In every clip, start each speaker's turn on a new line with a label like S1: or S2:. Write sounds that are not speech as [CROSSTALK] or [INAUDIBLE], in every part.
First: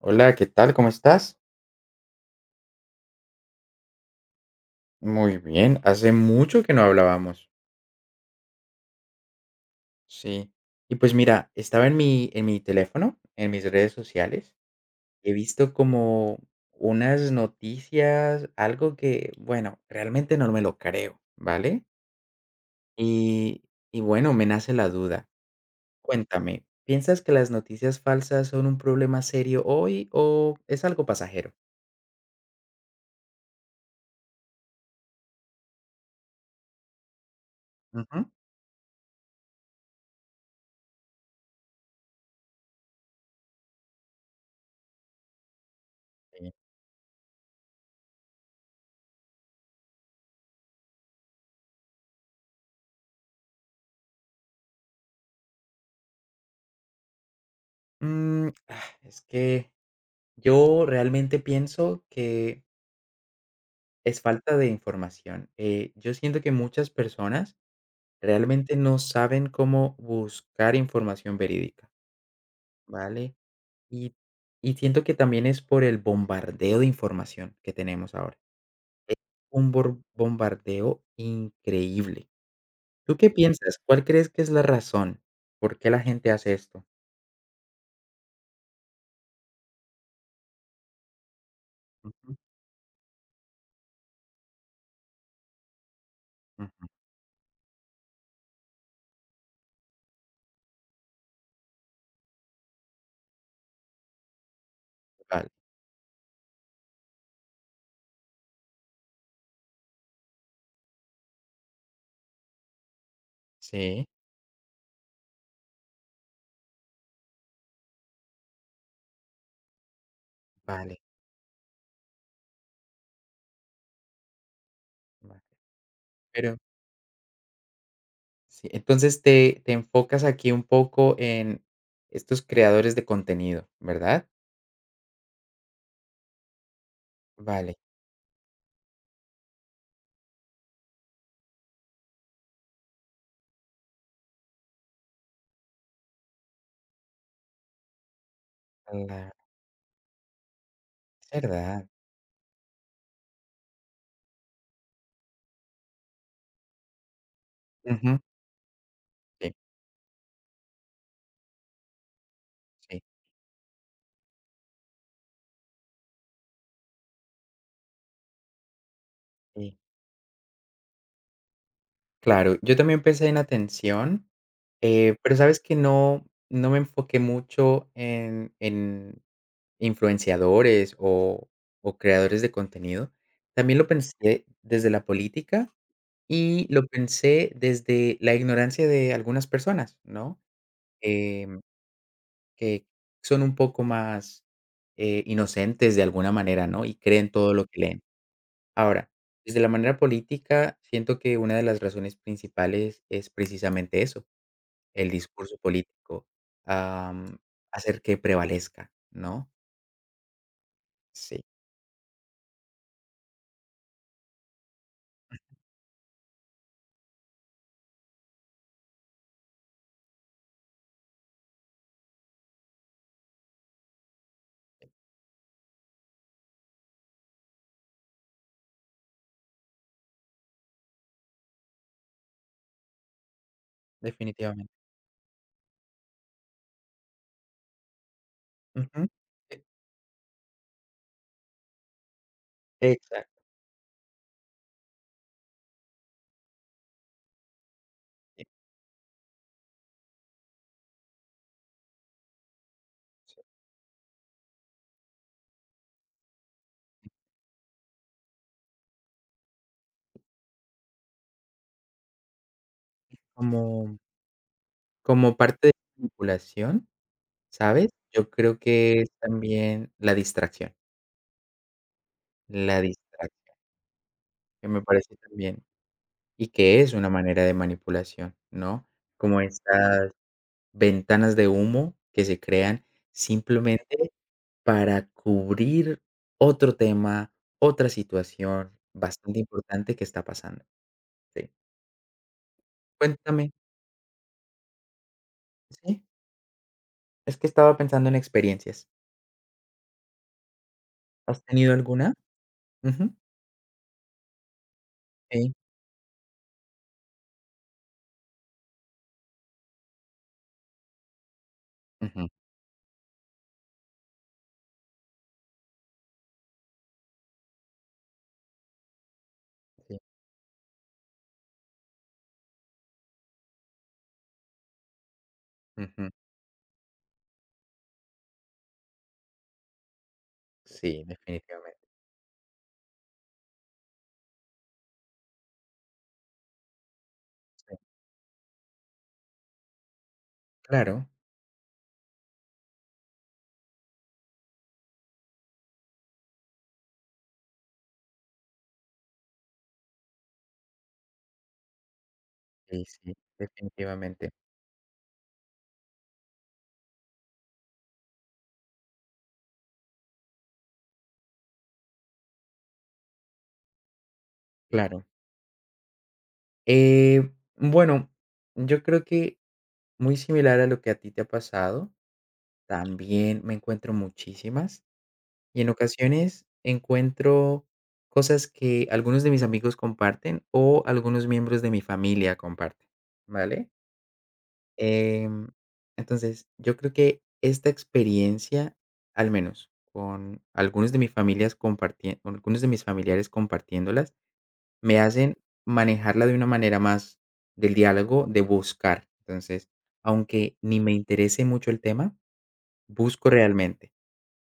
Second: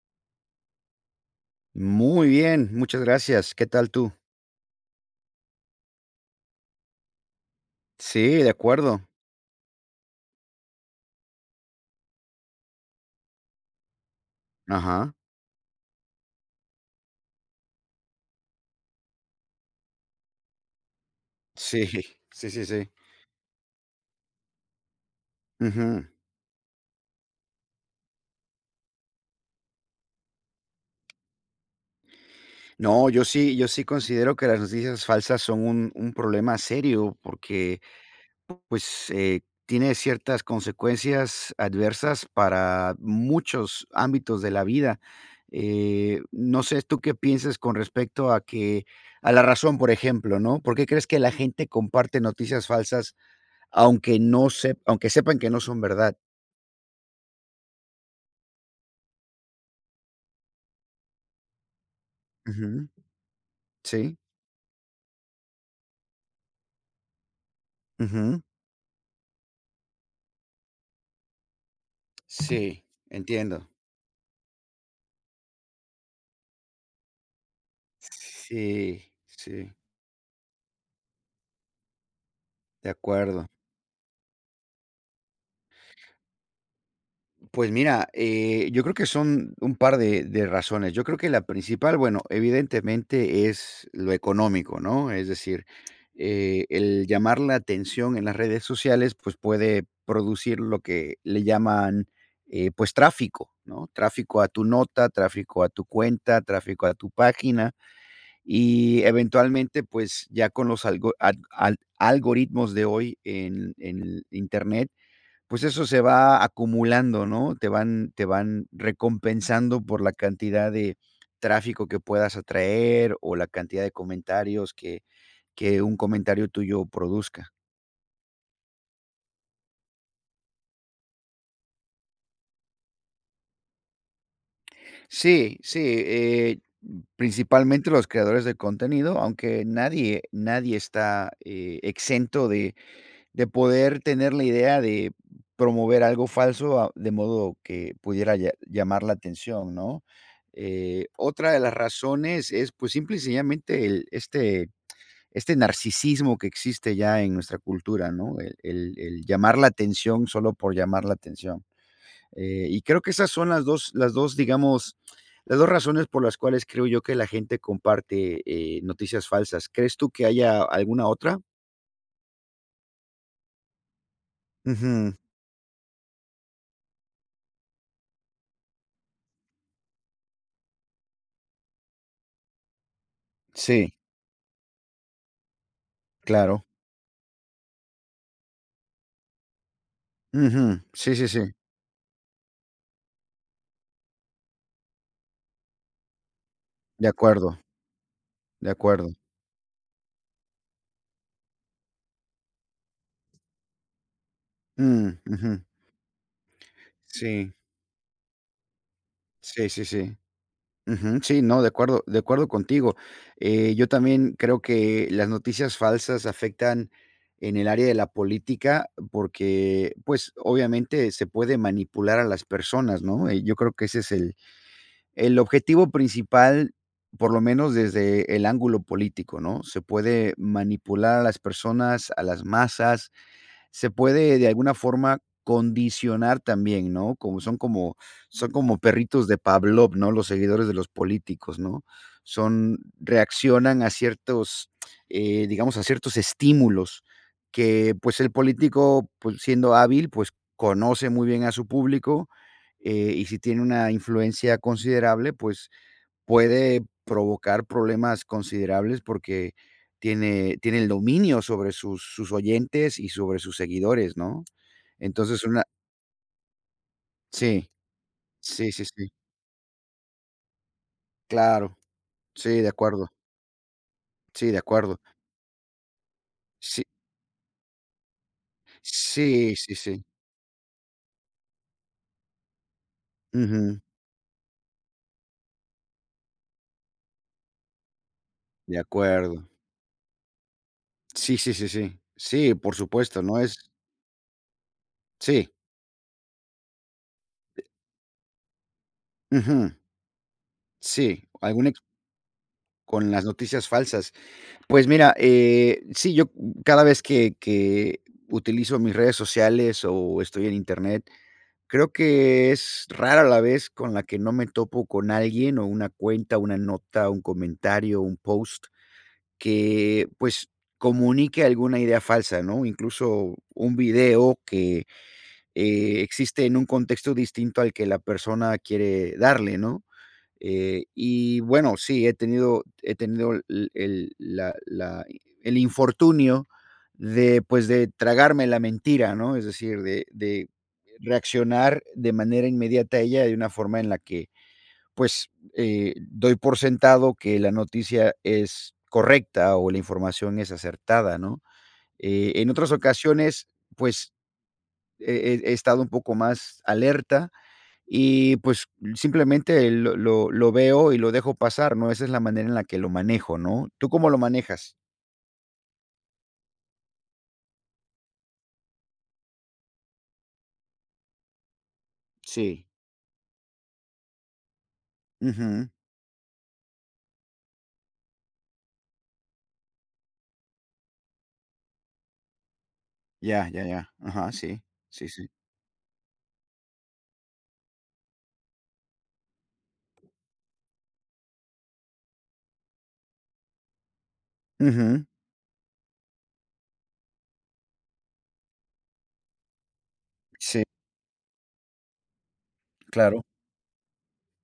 S1: Hola, ¿qué tal? ¿Cómo estás?
S2: Muy bien, muchas gracias. ¿Qué tal tú?
S1: Muy bien, hace mucho que no hablábamos.
S2: Sí, de acuerdo.
S1: Sí. Y pues mira, estaba en mi teléfono, en mis redes sociales,
S2: Ajá.
S1: he visto como unas noticias, algo que, bueno, realmente no me lo creo, ¿vale?
S2: Sí, [LAUGHS] sí, sí, sí.
S1: Y, y bueno, me nace la duda.
S2: Ujú.
S1: Cuéntame, ¿piensas que las noticias falsas son un problema serio hoy o es algo pasajero?
S2: No, yo sí considero que las noticias falsas son un problema serio porque,
S1: Ujú.
S2: pues, tiene ciertas consecuencias adversas para muchos ámbitos de la vida.
S1: Sí.
S2: No sé tú qué piensas con respecto a que, a la razón, por ejemplo, ¿no? ¿Por qué crees que la gente comparte noticias falsas aunque no sep- aunque sepan que no son verdad?
S1: Ah, es que yo realmente pienso que
S2: Ujú. Sí,
S1: es falta de información. Yo siento que muchas personas
S2: ujú.
S1: realmente no saben cómo buscar información verídica,
S2: Sí,
S1: ¿vale?
S2: entiendo.
S1: Y, y siento que también es por el bombardeo de información que tenemos ahora.
S2: Sí, sí,
S1: Un bombardeo increíble.
S2: de
S1: ¿Tú qué
S2: acuerdo.
S1: piensas? ¿Cuál crees que es la razón? ¿Por qué la gente hace esto?
S2: Pues mira, yo creo que son un par de razones. Yo creo que la principal, bueno,
S1: Ujú,
S2: evidentemente es lo económico, ¿no? Es decir,
S1: ujú.
S2: el llamar la atención en las redes sociales, pues, puede producir lo que le llaman, pues, tráfico, ¿no? Tráfico a tu nota,
S1: Vale,
S2: tráfico a tu cuenta, tráfico a tu página. Y eventualmente, pues ya con los algo al al algoritmos de hoy en
S1: sí,
S2: el Internet, pues eso se va acumulando, ¿no? Te van recompensando por la cantidad de
S1: vale,
S2: tráfico que puedas atraer o la cantidad de comentarios que
S1: vale.
S2: que un comentario
S1: Pero
S2: tuyo produzca.
S1: sí, entonces te enfocas aquí un poco en estos creadores de contenido, ¿verdad?
S2: Sí, sí, eh,
S1: Vale,
S2: principalmente los creadores de contenido, aunque nadie está, exento de de poder tener la idea de promover algo falso, de modo que pudiera llamar la
S1: claro,
S2: atención, ¿no?
S1: es
S2: Otra de las
S1: verdad.
S2: razones es, pues, simple y sencillamente el narcisismo que existe ya en nuestra cultura,
S1: Ujú,
S2: ¿no? El
S1: sí,
S2: llamar la atención solo por llamar la atención. Y creo
S1: sí,
S2: que esas son las 2 digamos, las 2 razones por las cuales creo yo que la gente comparte, noticias falsas.
S1: sí.
S2: ¿Crees tú que haya alguna otra?
S1: Claro, yo también pensé en atención,
S2: Ujú.
S1: pero sabes que no me enfoqué mucho en influenciadores o creadores de contenido. También lo
S2: Sí,
S1: pensé desde la política
S2: claro.
S1: y lo pensé desde la ignorancia de algunas personas, ¿no?
S2: Ujú. Sí, sí, sí.
S1: Em Que son un poco más, inocentes de alguna manera, ¿no? Y
S2: De
S1: creen todo
S2: acuerdo,
S1: lo que leen.
S2: de acuerdo.
S1: Ahora, desde la manera política, siento que una de las razones principales es precisamente eso, el
S2: Mm,
S1: discurso
S2: ujú.
S1: político, am,
S2: Sí,
S1: hacer que prevalezca, ¿no?
S2: sí, sí, sí. Ujú. Sí,
S1: Sí,
S2: no, de acuerdo contigo. Yo también creo que las noticias falsas afectan en el área de la política porque, pues, obviamente se puede manipular a las personas, ¿no? Yo creo que ese es el objetivo principal, por lo menos desde el ángulo político, ¿no? Se puede manipular a las personas, a las masas, se puede de
S1: definitivamente.
S2: alguna forma condicionar también, ¿no? Como son como son como
S1: Ujú.
S2: perritos de Pavlov, ¿no? Los seguidores de los políticos, ¿no? Son
S1: Exacto,
S2: Reaccionan a ciertos, digamos, a ciertos estímulos que, pues, el
S1: sí.
S2: político, pues, siendo hábil, pues, conoce muy bien a su público, y si tiene una influencia considerable, pues, puede provocar problemas considerables porque tiene el dominio sobre sus oyentes y sobre sus
S1: Como
S2: seguidores, ¿no?
S1: como
S2: Entonces, una.
S1: parte de la manipulación,
S2: Sí,
S1: ¿sabes? Yo creo
S2: sí, sí,
S1: que
S2: sí,
S1: es también la distracción,
S2: claro, sí, de
S1: la
S2: acuerdo,
S1: distracción,
S2: sí, de
S1: que me
S2: acuerdo,
S1: parece también y que
S2: sí,
S1: es una manera de manipulación, ¿no? Como
S2: sí, sí, sí,
S1: estas ventanas de humo que se crean
S2: ujú,
S1: simplemente para cubrir otro tema, otra situación
S2: de
S1: bastante
S2: acuerdo,
S1: importante que está pasando.
S2: sí,
S1: Sí.
S2: sí, sí, sí, sí, por supuesto, no
S1: Cuéntame.
S2: es. Sí,
S1: Sí, es que estaba pensando en experiencias,
S2: ujú, sí,
S1: ¿has
S2: algún
S1: tenido
S2: ex
S1: alguna?
S2: con
S1: Ujú,
S2: las noticias falsas. Pues mira,
S1: sí,
S2: sí, yo cada vez que, utilizo mis redes sociales o estoy en internet, creo
S1: ujú,
S2: que es rara la vez con la que no me topo con alguien o una cuenta, una nota, un comentario, un post
S1: sí,
S2: que pues comunique alguna idea falsa, ¿no? Incluso un video que
S1: ujú,
S2: existe en un contexto distinto al que la persona quiere darle, ¿no?
S1: sí,
S2: Y bueno,
S1: definitivamente,
S2: sí, he tenido el la la el infortunio de, pues,
S1: sí,
S2: de tragarme la mentira, ¿no? Es decir, de
S1: claro,
S2: reaccionar de manera inmediata a ella de una forma en la que, pues, doy por sentado que la noticia es correcta o la información es acertada, ¿no? En otras
S1: sí, sí,
S2: ocasiones, pues,
S1: definitivamente,
S2: he estado un poco más alerta, y pues, simplemente lo veo y lo dejo pasar, ¿no? Esa es la manera en la que lo manejo, ¿no? ¿Tú cómo lo manejas?
S1: claro. Eh, bueno, yo creo que muy similar a lo que a ti te ha pasado,
S2: Sí.
S1: también me encuentro muchísimas, y en
S2: Ujú.
S1: ocasiones encuentro cosas que algunos de mis amigos comparten o algunos miembros de mi familia comparten,
S2: Ya, ya,
S1: ¿vale?
S2: ya. Ajá, sí. Sí, sí.
S1: Em, entonces, yo creo que esta experiencia, al menos con algunos de mis familiares compartiéndolas, me
S2: Ujú.
S1: hacen manejarla de una manera más del diálogo, de buscar. Entonces, aunque
S2: Sí,
S1: ni me interese mucho el tema,
S2: claro.
S1: busco realmente,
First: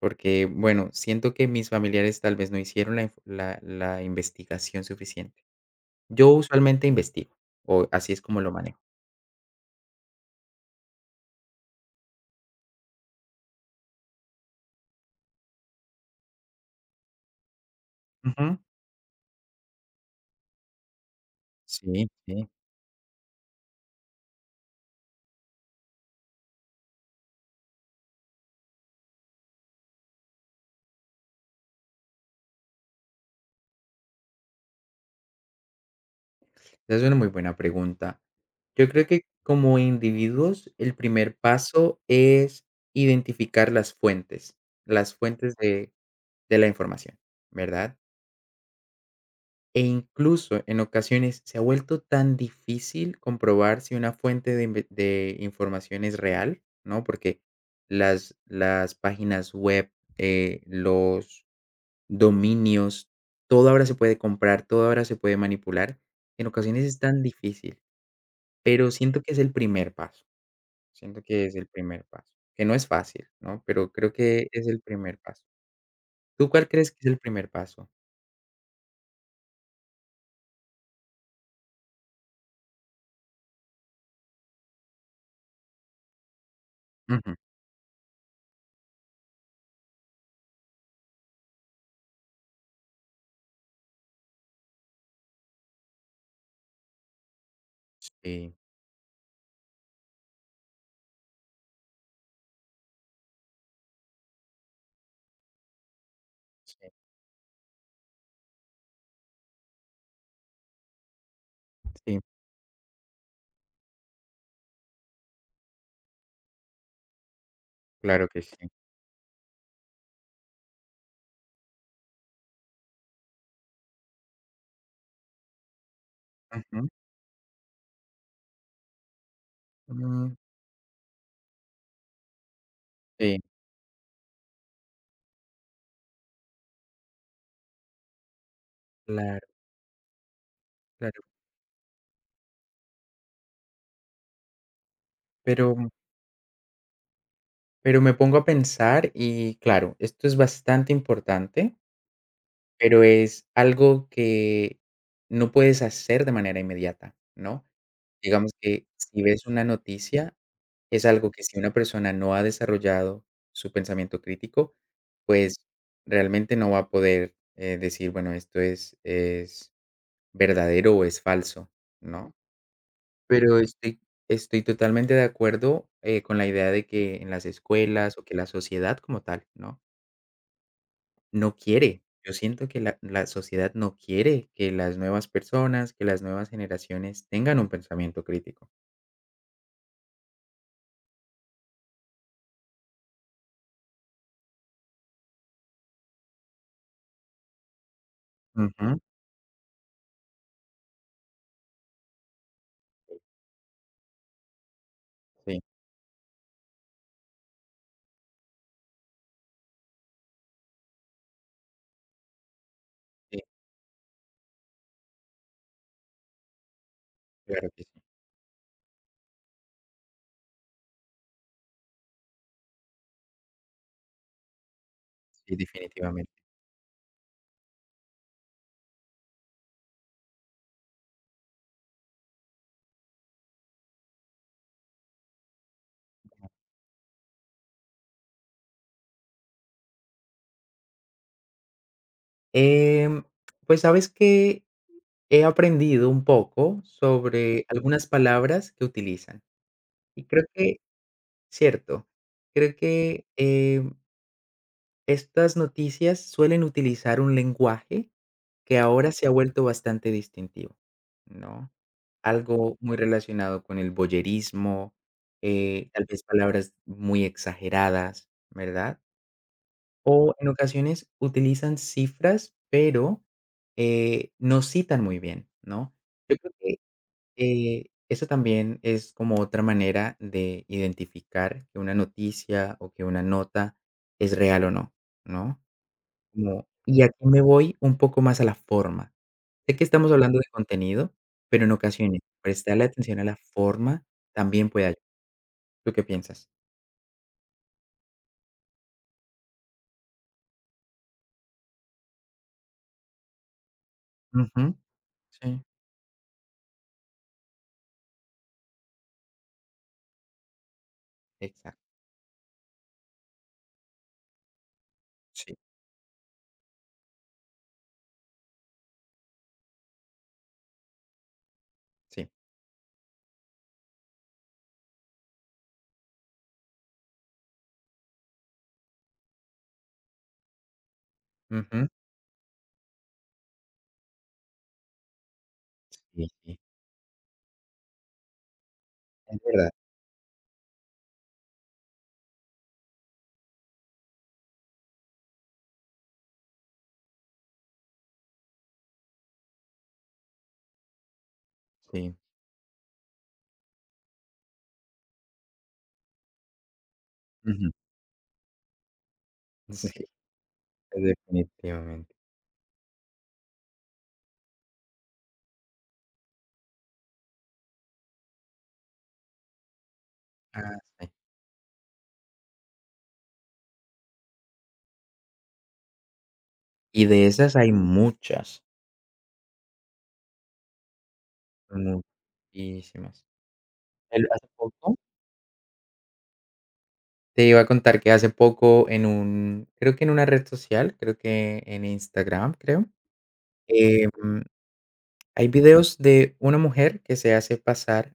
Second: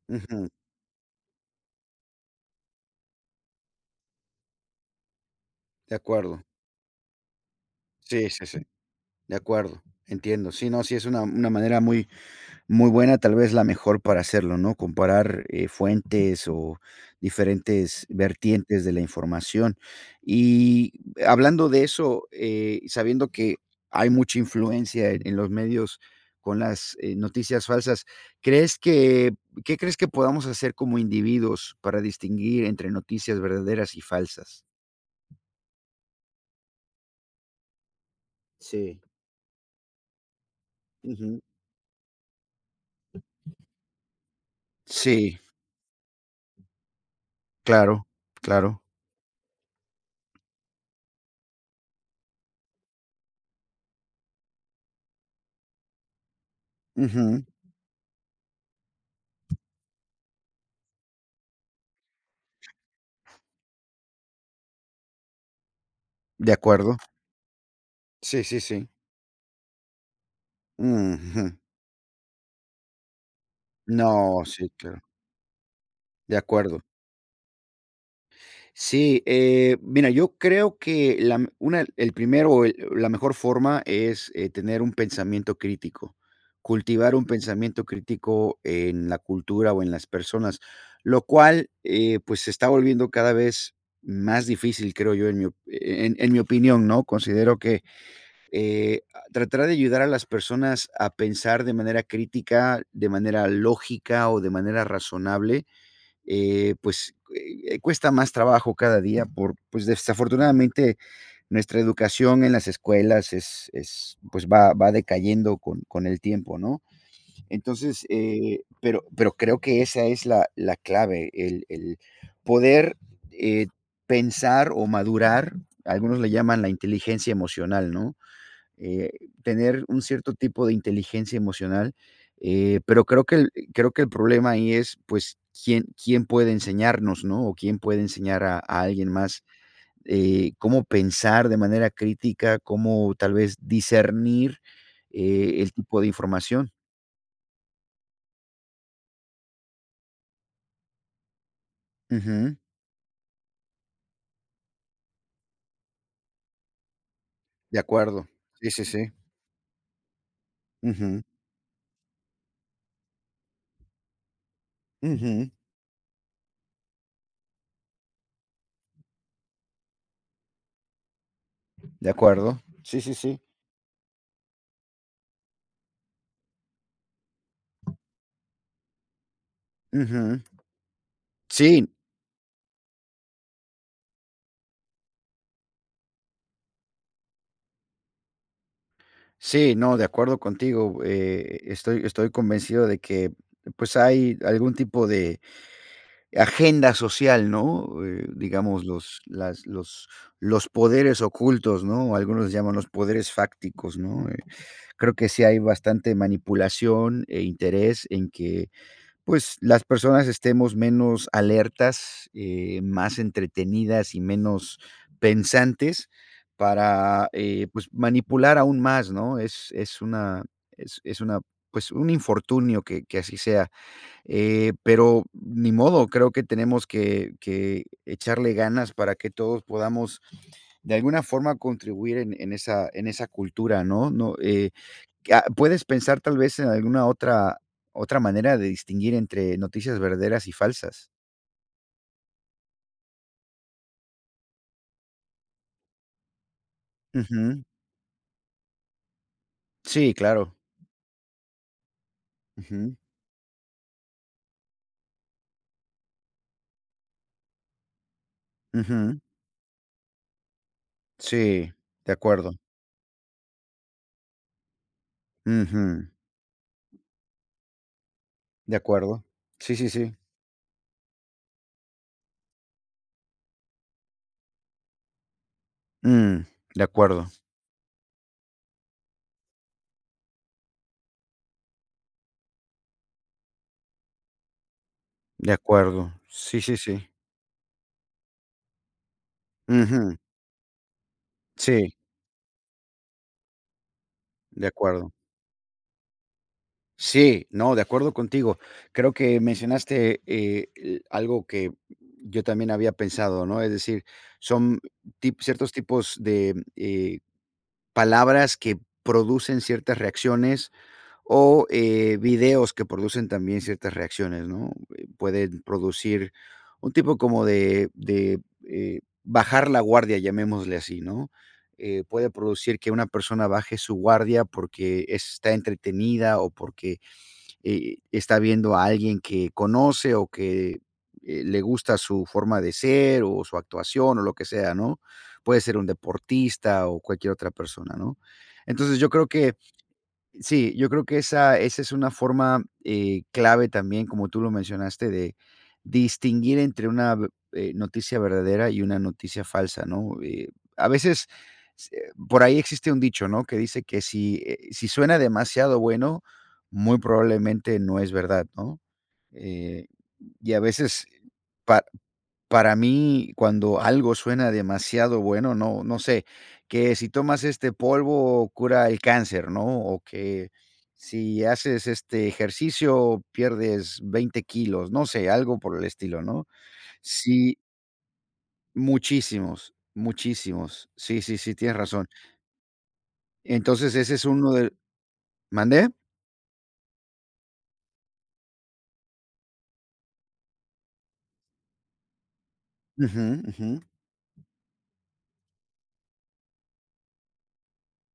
S1: porque,
S2: Ujú.
S1: bueno, siento que mis familiares tal vez no hicieron la investigación suficiente.
S2: De
S1: Yo
S2: acuerdo.
S1: usualmente investigo, o así es
S2: Sí,
S1: como
S2: sí,
S1: lo
S2: sí.
S1: manejo.
S2: De acuerdo. Entiendo. Sí, no, sí es una manera muy buena, tal vez la mejor para hacerlo, ¿no? Comparar, fuentes o diferentes
S1: Ujú.
S2: vertientes de la información. Y hablando de
S1: Sí,
S2: eso,
S1: sí.
S2: sabiendo que hay mucha influencia en los medios con las, noticias falsas, ¿crees que ¿qué crees que podamos hacer como individuos para distinguir entre noticias verdaderas y falsas?
S1: Esa es una muy buena pregunta. Yo
S2: Sí,
S1: creo que como individuos, el primer
S2: ujú.
S1: paso es identificar las
S2: Sí,
S1: fuentes de, la información, ¿verdad?
S2: claro, claro.
S1: E incluso en ocasiones se ha vuelto tan difícil comprobar si una fuente de información es real, ¿no? Porque
S2: Ujú,
S1: las páginas web, los dominios, todo ahora se puede comprar, todo ahora se puede manipular. En
S2: de
S1: ocasiones
S2: acuerdo.
S1: es tan difícil,
S2: Sí, sí, sí.
S1: pero siento que es el primer paso,
S2: Ujú.
S1: que no es fácil, ¿no? Pero
S2: No,
S1: creo que es
S2: sí,
S1: el
S2: claro,
S1: primer paso.
S2: de
S1: ¿Tú cuál
S2: acuerdo.
S1: crees que es el primer paso?
S2: Sí, mira, yo creo que la m una el primero o el la mejor forma es, tener un pensamiento crítico, cultivar un
S1: Ujú.
S2: pensamiento crítico en la cultura o en las personas, lo cual, pues, se está volviendo cada vez más difícil, creo yo, en mi op e, en mi opinión, ¿no? Considero que,
S1: Sí,
S2: a tratar de ayudar a las personas a pensar de manera crítica, de manera lógica o de manera razonable,
S1: sí,
S2: pues, cuesta más trabajo cada día por, pues, desafortunadamente, nuestra
S1: sí,
S2: educación en las escuelas es, pues, va decayendo con el tiempo, ¿no? Entonces,
S1: claro que sí.
S2: pero creo que esa es la clave, el poder, eh, pensar o madurar, algunos le llaman la
S1: Ujú.
S2: inteligencia emocional, ¿no? eh, Tener un cierto
S1: Mm.
S2: tipo de inteligencia emocional, pero creo que
S1: Sí.
S2: el creo que el problema ahí es, pues, quién puede enseñarnos, ¿no? O quién puede enseñar a alguien
S1: Claro,
S2: más, cómo
S1: claro.
S2: pensar de manera crítica, cómo tal vez discernir, el
S1: Pero,
S2: tipo de información.
S1: pero me pongo a pensar y claro, esto es bastante importante,
S2: Ujú,
S1: pero es algo que no puedes hacer de manera inmediata, ¿no?
S2: de acuerdo.
S1: Digamos
S2: Sí, sí,
S1: que
S2: sí.
S1: si ves una noticia, es
S2: Ujú,
S1: algo que si una persona no ha desarrollado su pensamiento crítico,
S2: ujú,
S1: pues realmente no va a poder decir, bueno, esto es verdadero o es falso,
S2: de
S1: ¿no?
S2: acuerdo. Sí, sí, sí.
S1: Pero estoy totalmente de acuerdo, con la idea de que en las escuelas, o que la sociedad como tal, ¿no?
S2: Ujú.
S1: No
S2: Sí.
S1: quiere. Yo siento que la sociedad no quiere que que las nuevas generaciones tengan un pensamiento crítico.
S2: Sí, no, de acuerdo contigo. Estoy convencido de que pues hay algún tipo de agenda social, ¿no? Digamos,
S1: Ujú.
S2: los poderes ocultos, ¿no? Algunos llaman los poderes fácticos, ¿no? Creo que sí hay
S1: Sí,
S2: bastante manipulación e interés en que pues, las personas estemos menos alertas, más
S1: sí,
S2: entretenidas y menos pensantes para,
S1: claro que
S2: pues,
S1: sí.
S2: manipular aún más, ¿no? Es una, pues, un infortunio que así sea, pero
S1: Sí,
S2: ni modo, creo
S1: definitivamente.
S2: que tenemos que echarle ganas para que todos podamos, de alguna forma, contribuir en esa cultura, ¿no? No, Ah, ¿puedes pensar tal vez en alguna otra manera de distinguir entre noticias verdaderas y falsas?
S1: Em, pues, ¿sabes que he aprendido un poco
S2: Ujú.
S1: sobre algunas palabras que utilizan?
S2: Sí,
S1: Y creo
S2: claro.
S1: que cierto, creo
S2: Ujú,
S1: que, eh estas noticias suelen utilizar un lenguaje que ahora
S2: ujú.
S1: se ha vuelto bastante distintivo,
S2: Sí,
S1: ¿no?
S2: de acuerdo.
S1: Algo muy relacionado con el voyerismo, tal
S2: Ujú,
S1: vez palabras muy exageradas,
S2: de
S1: ¿verdad?
S2: acuerdo. Sí, sí, sí.
S1: O en ocasiones utilizan cifras, pero, no citan muy bien, ¿no? Yo
S2: Mm,
S1: creo que,
S2: de acuerdo,
S1: eso también es como otra manera de identificar que una noticia o que una nota es real o no,
S2: de
S1: ¿no?
S2: acuerdo. Sí,
S1: Como
S2: sí,
S1: y
S2: sí.
S1: aquí me voy un poco más a la forma. Sé que estamos
S2: Ujú.
S1: hablando de contenido, pero en
S2: Sí,
S1: ocasiones prestarle atención a la forma
S2: de
S1: también puede ayudar.
S2: acuerdo.
S1: ¿Tú qué piensas?
S2: Sí, no, de acuerdo contigo. Creo que mencionaste, l algo que yo también había pensado, ¿no? Es decir,
S1: Ujú,
S2: son tip
S1: sí,
S2: ciertos tipos de, palabras que producen ciertas reacciones o,
S1: exacto,
S2: videos que producen también ciertas reacciones, ¿no?
S1: sí,
S2: Pueden producir un tipo como de, bajar la guardia, llamémosle así, ¿no?
S1: sí,
S2: Puede producir que una persona baje su guardia porque está entretenida o porque está viendo a alguien que conoce o que le
S1: ujú,
S2: gusta su forma de ser o su actuación o lo que sea, ¿no? Puede ser un
S1: sí, sí,
S2: deportista o cualquier otra persona, ¿no? Entonces yo creo
S1: es
S2: que
S1: verdad,
S2: Sí, yo creo que esa es una forma, clave también, como tú lo mencionaste, de distinguir entre una v noticia verdadera y una noticia falsa, ¿no? A veces, se
S1: sí,
S2: por ahí existe un dicho, ¿no? Que dice que si suena demasiado bueno, muy
S1: ujú,
S2: probablemente no es verdad, ¿no? Eh,
S1: sí,
S2: y a veces pa
S1: definitivamente.
S2: para mí, cuando algo suena demasiado bueno, no sé, que si tomas este polvo cura el cáncer, ¿no? O que
S1: Ah, sí.
S2: si haces este ejercicio pierdes 20 kilos, no sé, algo por el estilo, ¿no?
S1: Y de esas
S2: Sí,
S1: hay muchas,
S2: muchísimos, muchísimos. Sí, sí, sí, tienes razón.
S1: muchísimas.
S2: Entonces, ese es
S1: El hace
S2: uno de.
S1: poco
S2: ¿Mande?
S1: te iba a contar que hace poco en un creo que en una red social, creo que en Instagram, creo,
S2: Ujú, ujú.
S1: em hay videos de una mujer que se hace pasar,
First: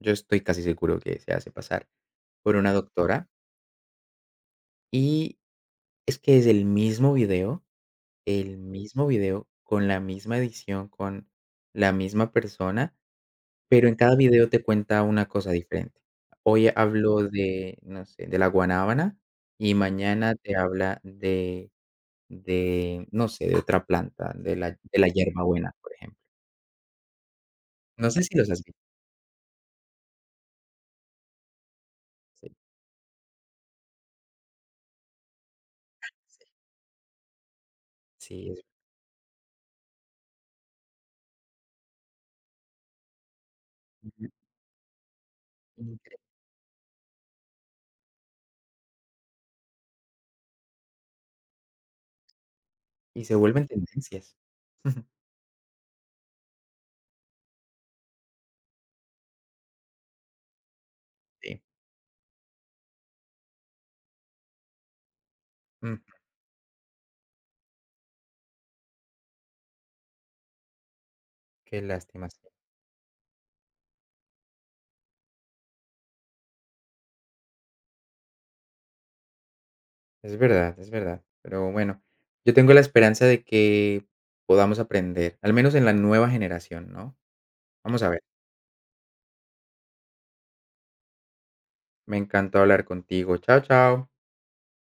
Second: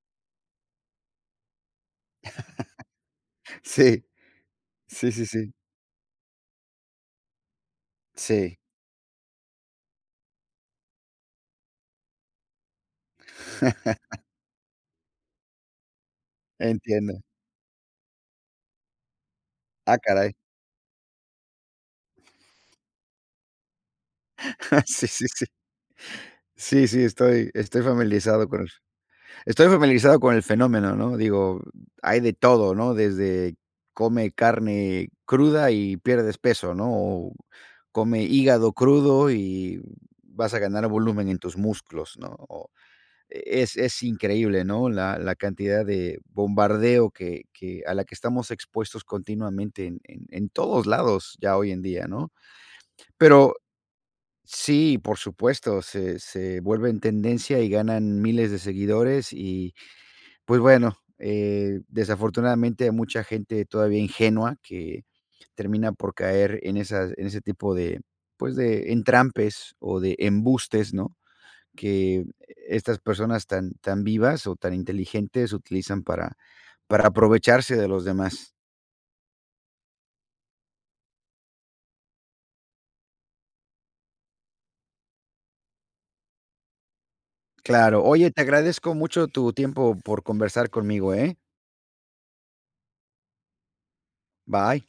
S1: yo estoy casi seguro que se hace pasar por una doctora,
S2: Sí, sí, sí,
S1: y
S2: sí,
S1: es que es
S2: sí.
S1: el mismo video, con la misma edición, con la misma persona, pero en
S2: [LAUGHS]
S1: cada video te cuenta una cosa diferente. Hoy
S2: Entiendo.
S1: hablo de, no sé, de la guanábana y
S2: Ah,
S1: mañana
S2: caray.
S1: te habla de, no sé, de otra planta, de la
S2: [LAUGHS]
S1: de
S2: Sí,
S1: la
S2: sí, sí.
S1: hierbabuena, por ejemplo.
S2: Sí, sí, estoy estoy
S1: No sé si
S2: familiarizado
S1: los
S2: con
S1: has
S2: el
S1: visto.
S2: Estoy familiarizado con el fenómeno, ¿no? Digo, hay de
S1: Sí,
S2: todo, ¿no? Desde come carne cruda y pierdes
S1: sí,
S2: peso, ¿no? O come
S1: sí, es.
S2: hígado crudo y vas a ganar volumen en tus músculos, ¿no? O es increíble, ¿no? La cantidad
S1: Ujú.
S2: de bombardeo que a la que estamos expuestos continuamente en todos lados ya hoy en día, ¿no?
S1: Y se
S2: Pero
S1: vuelven tendencias.
S2: sí,
S1: [LAUGHS]
S2: por supuesto, se vuelven tendencia y ganan miles de seguidores y pues bueno,
S1: Sí.
S2: desafortunadamente hay mucha gente todavía ingenua que termina
S1: Mm.
S2: por caer en esas en ese tipo de, pues, de entrampes o de embustes, ¿no?
S1: Qué
S2: Que
S1: lástima, sí.
S2: estas personas tan vivas o tan inteligentes utilizan para aprovecharse de los demás.
S1: Es verdad, es verdad. Pero bueno, yo tengo la esperanza de que podamos aprender, al menos en la nueva generación, ¿no? Vamos
S2: Claro.
S1: a ver.
S2: Oye, te agradezco mucho tu tiempo por conversar conmigo, ¿eh?
S1: Me encantó hablar contigo. Chao, chao.
S2: Bye.